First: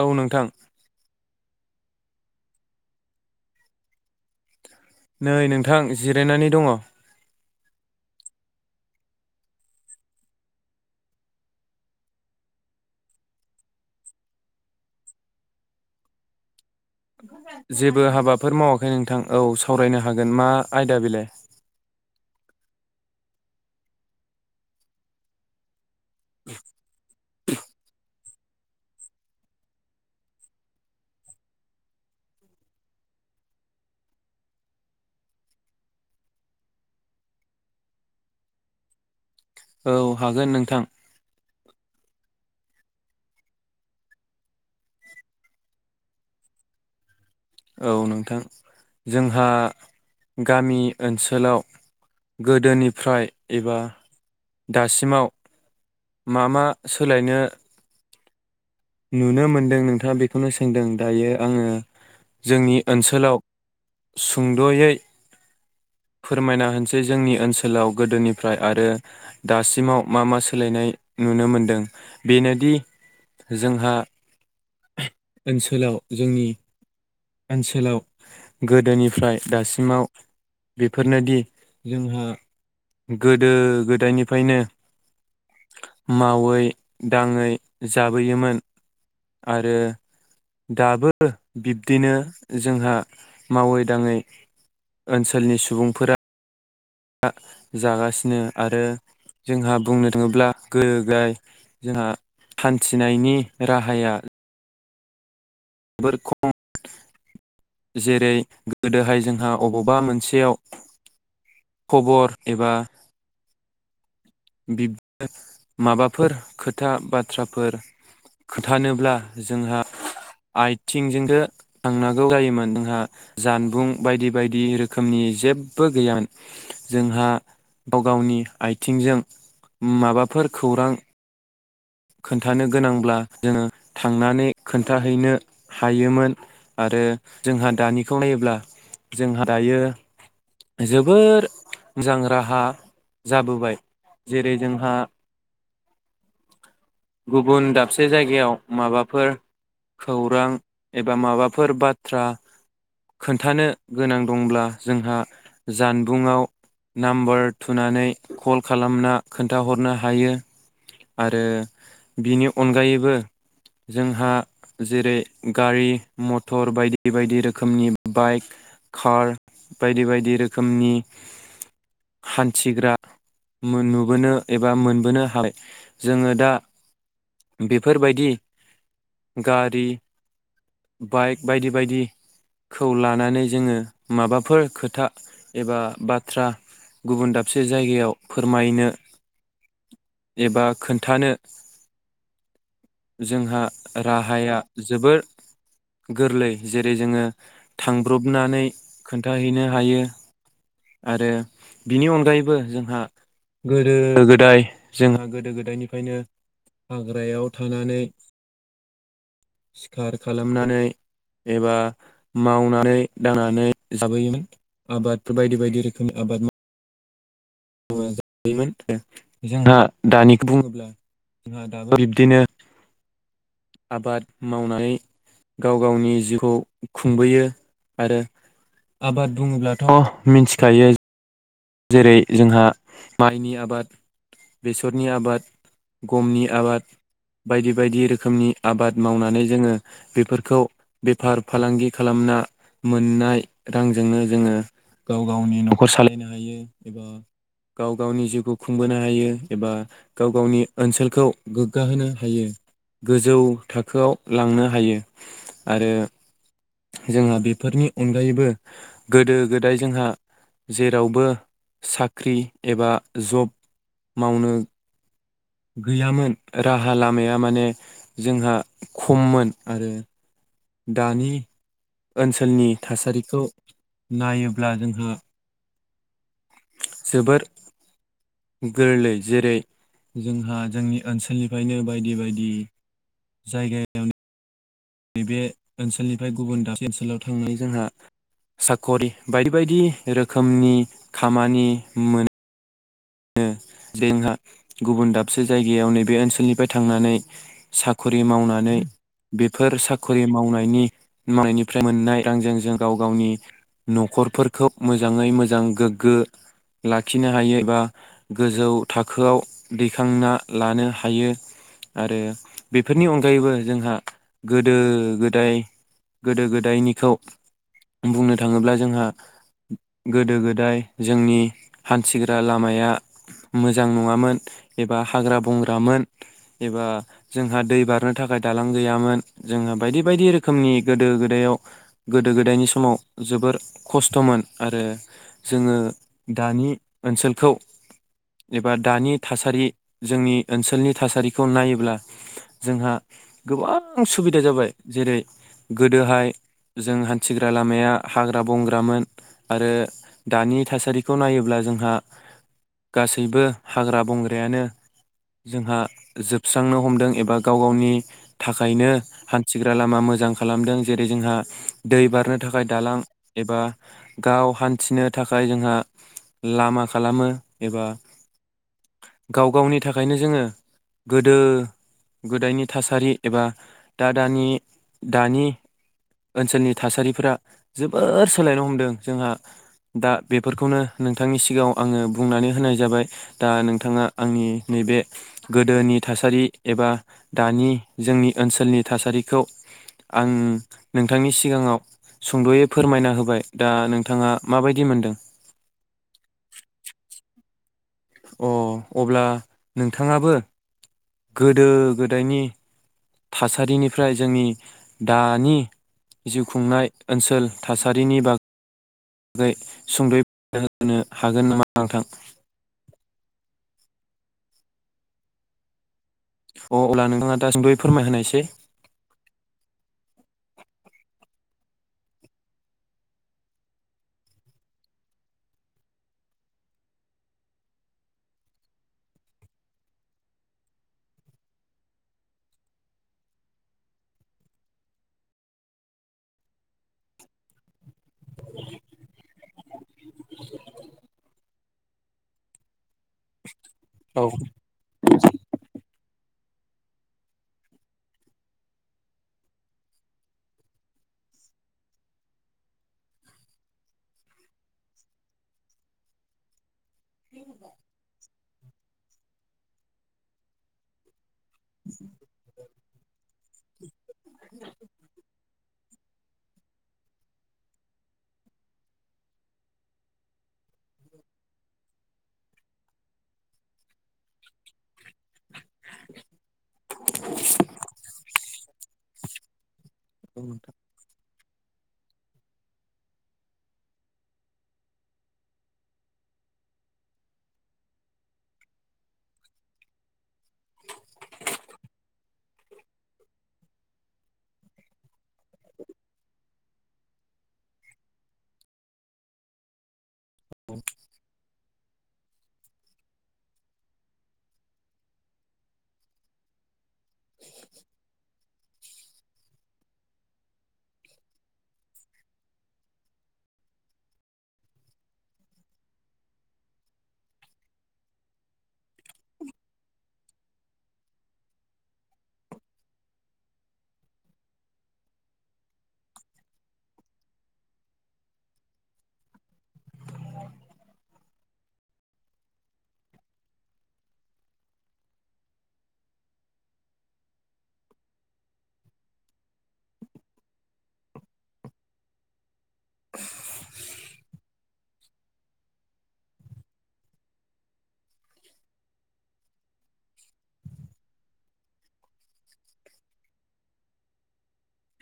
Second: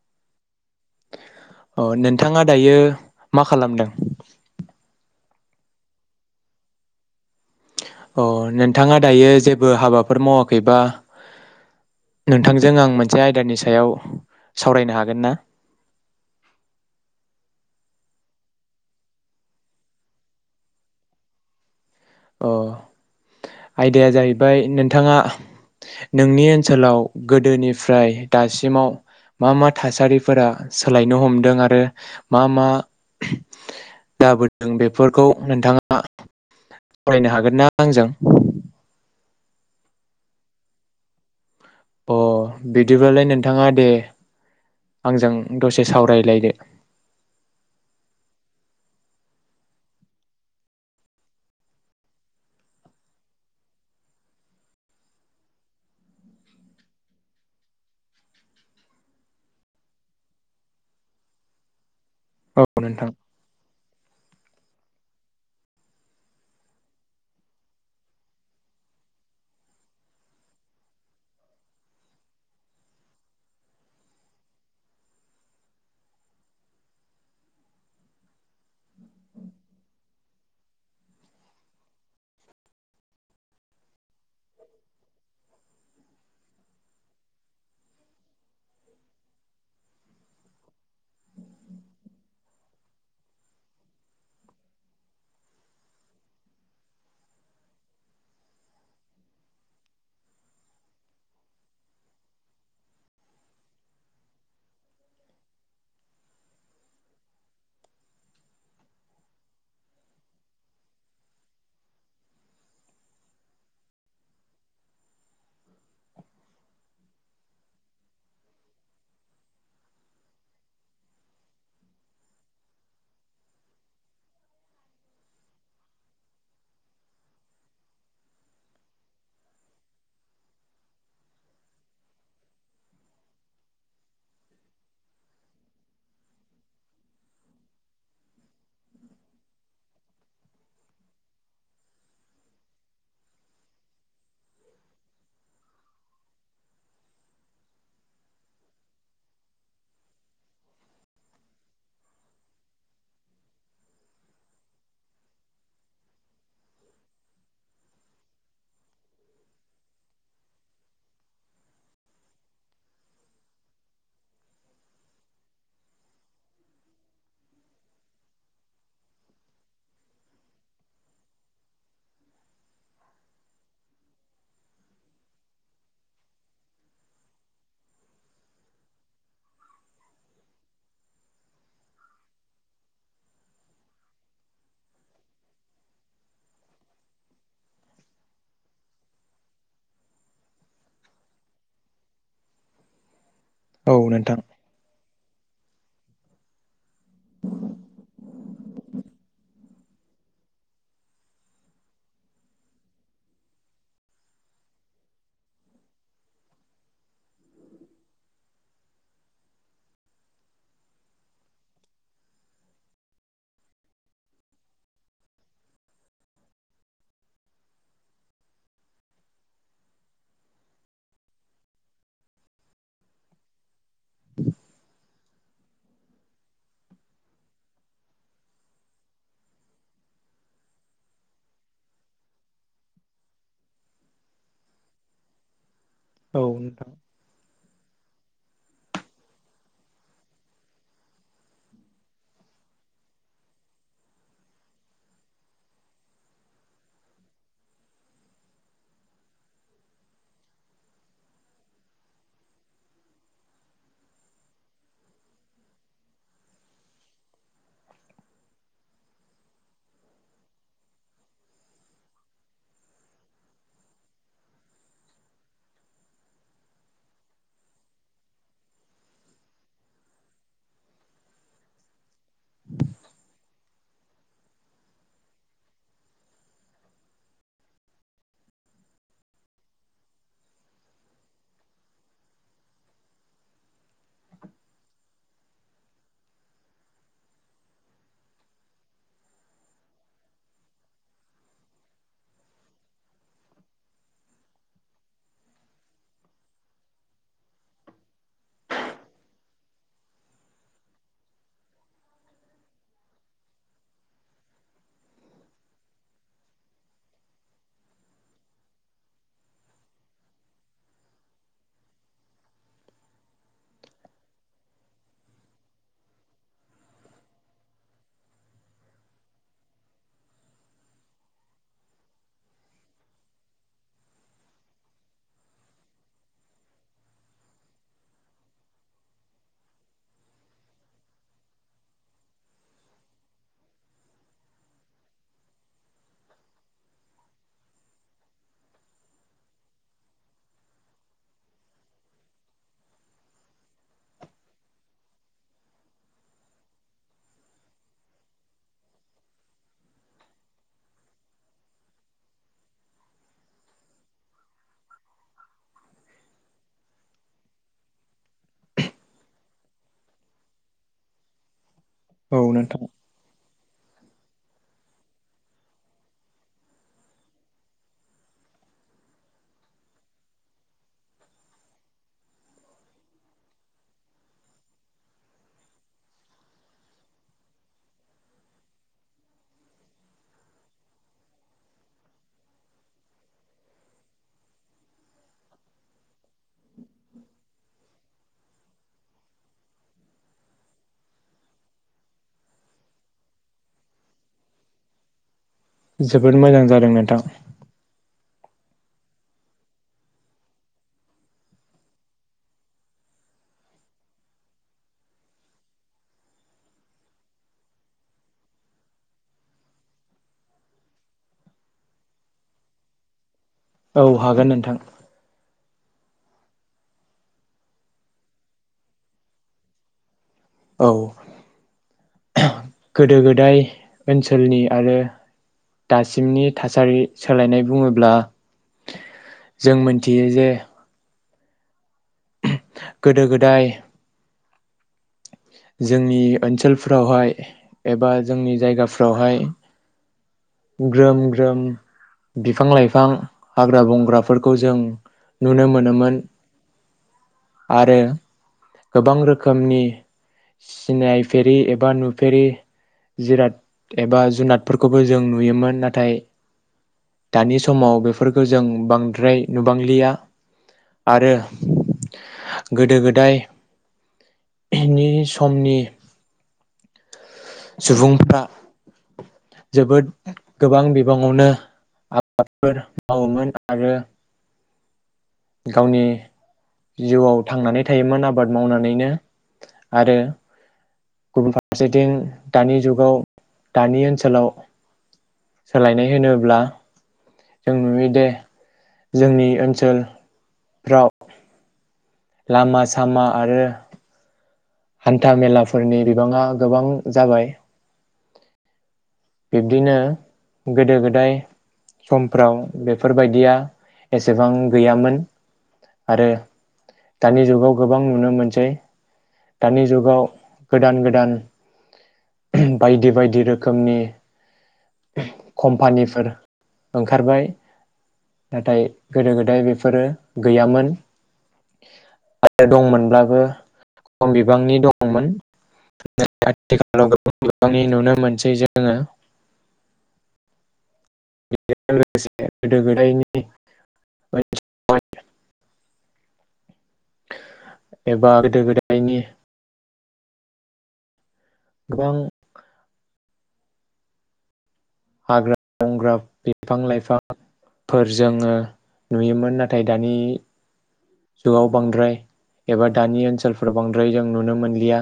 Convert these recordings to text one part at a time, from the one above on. औ नोंथां। अ नोंथाङा दायो मा खालामदों? नै नोंथां जिरायनानै दङ। अ नोंथाङा दायो जेबो हाबाफोर मावाखैबा नोंथांजों आं मोनसे आयदानि सायाव सावरायनो हागोन ना? जेबो हाबाफोर मावाखै नोंथां औ सावरायनो हागोन मा आयदा बेलाय? अ आयदाया जाहैबाय नोंथांङा नोंनि ओनसोलाव गोदोनिफ्राय दासिमाव मा मा थासारिफोरा सोलायनो हमदों आरो मा मा जाबोदों बेफोरखौ नोंथांङा फरायनो हागोनना आंजों? औ हागोन नोंथां। अ बिदिब्लालाय नोंथांङा दे आंजों दसे सावरायलायदो। औ नोंथां जोंहा गामि ओनसोलाव गोदोनिफ्राय एबा दासिमाव मा मा सोलायनो नुनो मोनदों नोंथांङा बेखौनो सोंदों दायो आंङो औ जोंनि नोंथां ओनसोलाव सुंदयै फोरमायना होनोसै जोंनि ओनसोलाव गोदोनिफ्राय आरो दासिमाव मा मा सोलायनाय नुनो मोनदों बेनोदि जोंहा ओनसोलाव जोंनि ओनसोलाव गोदोनिफ्राय दासिमाव बेफोरनोदि जोंहा गोदो गोदाय निफायनो मावै दांङै जाबोयोमोन आरो दाबो बिब्दिनो जोंहा मावै दांङै ओनसोलनि सुबुंफोरा आ जागासिनो आरो जोंहा बुंनो थांङोब्ला गोगाय जोंहा हान्थिनायनि राहाया बोर खम जेरै गोदोहाय जोंहा अबावबा मोनसेयाव खबर एबा बिबनो माबाफोर खोथा बाथ्राफोर खोथानोब्ला जोंहा आयथिंजोंनो थांनांगौ जायोमोन, जोंहा जानबुं बायदि बायदि रोखोमनि जेबो गैयामोन। जोंहा गाव गावनि आयथिंजों माबाफोर खौरां खोन्थानो गोनांब्ला जोंङो थांनानै खोन्थाहैनो हायोमोन, आरो जोंहा दानिखौ नायोब्ला जोंहा दायो जोबोर मोजां राहा जाबोबाय। जेरै जोंहा गुबुन दाबसे जायगायाव माबाफोर खौरां एबा माबाफोर बाथ्रा खोन्थानो गोनां दंब्ला जोंहा जानबुंआव नाम्बार थुनानै कल खालामना खोन्थाहरनो हायो। आरो बिनि अनगायैबो जोंहा जेरै गारि मटर बायदि बायदि रोखोमनि बाइक खार बायदि बायदि रोखोमनि हान्थिग्रा मो-नुबोनो एबा मोनबोनो हाबाय, जोंङो दा बेफोरबायदि गारि बाइक बायदि बायदिखौ लानानै जोंङो माबाफोर खोथा एबा बाथ्रा गुबुन दाबसे जायगायाव फोरमायनो एबा खोन्थानो जोंहा औ नोंथां राहाया जोबोर गोरलै जेरै जोंङो थांब्रबनानै खोन्थाहैनो हायो, आरो बिनि अनगायैबो जोंहा गोदो गोदाय जोंहा गोदो गोदायनिफ्रायनो हाग्रायाव थानानै सिखार खालामनानै एबा मावनानै दांनानै जाबोयोमोन आबादफोर बायदि बायदि रोखोमनि आबाद माव जायोमोन जोंहा दानिखौ बुंङोब्ला जोंहा दाबो बिब्दिनो आबाद मावनानै गाव गावनि जिउखौ खुंबोयो आरो आबाद बुंङोब्लाथ मिथिखायो जेरै जोंहा माइनि आबाद बेसरनि आबाद औ गमनि आबाद नोंथां बायदि बायदि रोख खोमनि आबाद मावनानै जोंङो बेफोरखौ बेफार फालांगि खालामना मोननाय रांजोंनो जोंङो गाव गावनि नखर सालायनो हायो। ओ एबा गाव गावनि जिउखौ खुंबोनो हायो, एबा गाव गावनि ओनसोलखौ गोग्गााहोनो हायो, गोजौ थाखोआव लांनो हायो। आरो जोंहा बेफोरनि अनगायैबो गोदो गोदाय जोंहा जेरावबो साख्रि एबा जब मावनो गैयामोन राहा लामाया माने जोंहा खम'मोन आरो दानि ओनसोलनि थासारिखौ नायोब्ला जोंहा जोबोर गोरलै जेरै जोंहा जोंनि ओनसोलनिफ्रायनो बायदि बायदि जायगायावनो नैबे ओनसोलनिफ्राय गुबुन दाबसे ओनसोलाव थांनानै जोंहा साकरि बायदि बायदि रोखोमनि खामानि मोन नो जोंहा गुबुन दाबसे जायगायाव नैबे ओनसोलनिफ्राय थांनानै साकरि मावनानै बेफोर साकरि मावनायनि मावनायनिफ्राय मोननाय रांजों जों गाव गावनि नखरफोरखौ मोजांङै मोजां गोग्गो लाखिनो हायो, एबा गोजौ थाखोआव दैखांना लानो हायो, आरो बेफोरनि अनगायैबो जोंहा गोदो गोदाय गोदो गोदायनिखौ बुंनो थांङोब्ला जोंहा गोदो गोदाय जोंनि हान्थिग्रा ला माया मोजां नङामोन एबा हाग्रा बंग्रामोन एबा जोंहा दै बारनो थाखाय दालां गैयामोन, जोंहा बायदि बायदि रोखोमनि गोदो गोदायाव गोदो गोदायनि समाव जोबोर खस्थ मोन आरो जोंङो दानि ओनसोल खौ एबा दानि थासारि जोंनि ओनसोलनि थासारिखौ नायोब्ला जोंहा गोबां सुबिदा जाबाय, जेरै गोदोहाय जों हान्थिग्रा लामाया हाग्रा बंग्रामोन आरो दानि थासारिखौ नायोब्ला जोंहा गासैबो हाग्रा बंग्रायानो जोंहा जोबस्रांनो हमदों एबा गाव गावनि थाखायनो हान्थिग्रा लामा मोजां खालामदों, जेरै जोंहा दै औ बारनो थाखाय नोंथां दालां एबा गाव हान्थिनो थाखाय जोंहा लामा खालामो एबा गाव गावनि थाखायनो जोंङो गोदो गोदायनि थासारि एबा दा दानि दानि ओनसोलनि थासारिफोरा जोबोर सोलायनो हमदों जोंहा दा बेफोरखौनो नोंथांनि सिगांङाव आंङो बुंनानै होनाय जाबाय दा नोंथांङा आंनि नैबे गोदोनि थासारि एबा दानि जोंनि ओनसोलनि थासारिखौ आं नोंथांनि सिगांङाव सुंदयै फोरमायना होबाय दा नोंथांङा माबायदि मोनदों? जोबोद मोजां जादों नोंथां अ अब्ला नोंथाङाबो गोदो गोदायनि थासारिनिफ्राय जोंनि दानि जिउ खुंनाय ओनसोल थासारिनि बाग बागै सुंद होनो हागोन नामा नोंथां औ हागोन नोंथां अ अब्ला नोंथाङा दासिमबो फोरमायहोनायसै औ गोदो गोदाय ओनसोलनि आरो दासिमनि थासारि सोलायनाय बुङोब्ला जों मोनथियो जे गोदो गोदाय जोंनि ओनसोलफ्रावहाय एबा जोंनि जायगाफ्रावहाय ग्रोम ग्रोम बिफां लाइफां हाग्रा औ बंग्राफोरखौ जों नुनो मोनोमोन आरो गोबां रोखोमनि सिनायफेरि एबा नुफेरि जिराद एबा जुनादफोरखौबो जों जों नुयोमोन नाथाय दानि समाव बेफोरखौ जों बांद्राय नुबांलिया आरो उ [inaudible] गोदो गोदायनि समनि सुबुंफ्रा जोबोद गोबां बिबाङावनो आबादफोर मावोमोन आरो। गावनि जिउआव थांनानै थायोमोन आबाद मावनानैनो आरो गुबुन फारसेथिं दानि जुगाव दानि ओनसोलाव सोलायनाय होनोब्ला। जों नुयोदिे जोंनि ओनसोलफ्राव। लामा सामा आरो। हान्था मेलाफोरनि बिबाङा गोबां जाबाय। बिब्दिनो। गोदो गोदाय। समफ्राव बेफोरबायदिया एसेबां गैयामोन आरो। दानि जुगाव गोबां नुनो मोनसै। दानि जुगाव गोदान गोदान बायदि बायदि रोखोमनि। कम्पानिफोर ओंखारबाय नाथाय गोदो गोदाय बेफोरो गैयामोन आरो दंमोनब्लाबो खम बिबांनि दंमोन आथिखालाव गोबां बिबांनि नुनो मोनसै जोङो। बेजों लोगोसे गोदो गोदायनि। एबा गोदो गोदायनि। गोबां। हाग्रा बंग्रा बिफां लाइफांफोर जोङो नुयोमोन नाथाय दानि। जुगाव बांद्राय एबा दानि ओनसोलफोराव बांद्राय जों नुनो मोनो। या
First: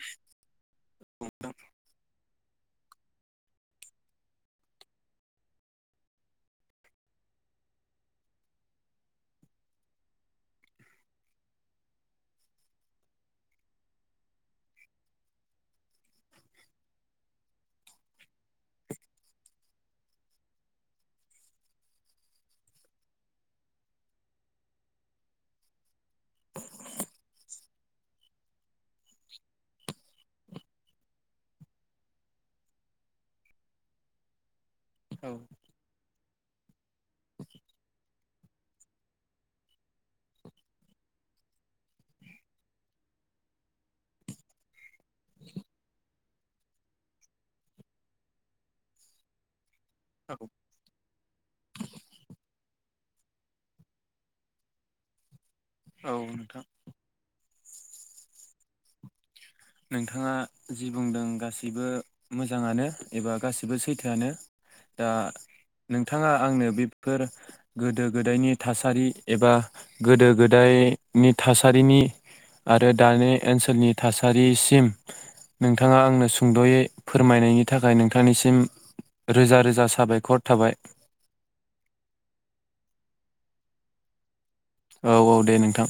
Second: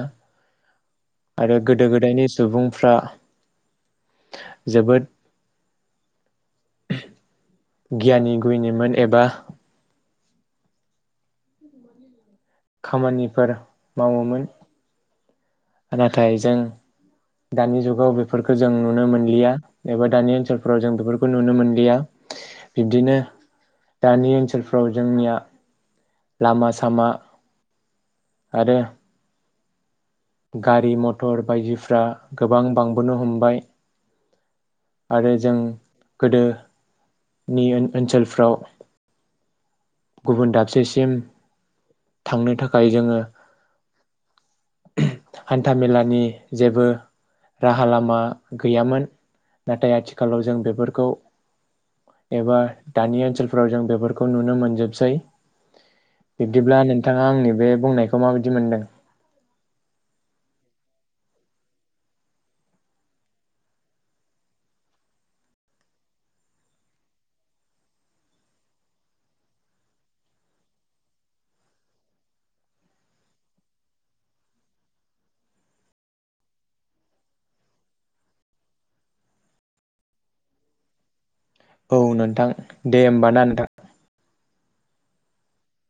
आरो गोदो गोदायनि सुबुंफ्रा। जोबोद गियानि गुयनिमोन एबा। खामानिफोर मावोमोन। नाथाय जों दानि जुगाव बेफोरखौ जों नुनो मोनलिया एबा दानि ओनसोलफोराव जों बेफोरखौ नुनो मोनलिया बिब्दिनो दानि ओनसोलफ्राव जोंनिया लामा सामा। आरो। गारि मथर बायदिफ्रा गोबां बांबोनो हमबाय। आरो जों गोदोनि ओनसोल। फ्राव गुबुन दाबसेसिम थांनो थाखाय जोङो हान्थामेलानि जेबो राहा लामा गैयामोन। नाथाय आथिखालाव जों औ बेफोरखौ। एबा दानि ओनसोलफोराव जों बेफोरखौ नुनो मोनजोबसै। औ नोंथां बिब्दिब्ला नोंथाङा आंनि बे बुंनायखौ माबायदि मोनदों। नोंथाङा जि बुंदों गासैबो मोजाङानो एबा गासैबो सैथोआनो दा नोंथाङा आंनो बेफोर गोदो गोदायनि थासारि एबा गोदो गोदायनि थासारिनि आरो दानि ओनसोलनि थासारि। थासारिसिम नोंथाङा आंनो सुंदयै फोरमायनायनि थाखाय नोंथांनिसिम रोजा रोजा साबायखर थाबाय। औ नोंथां दे होमब ना नोंथां। औ औ दे नोंथां।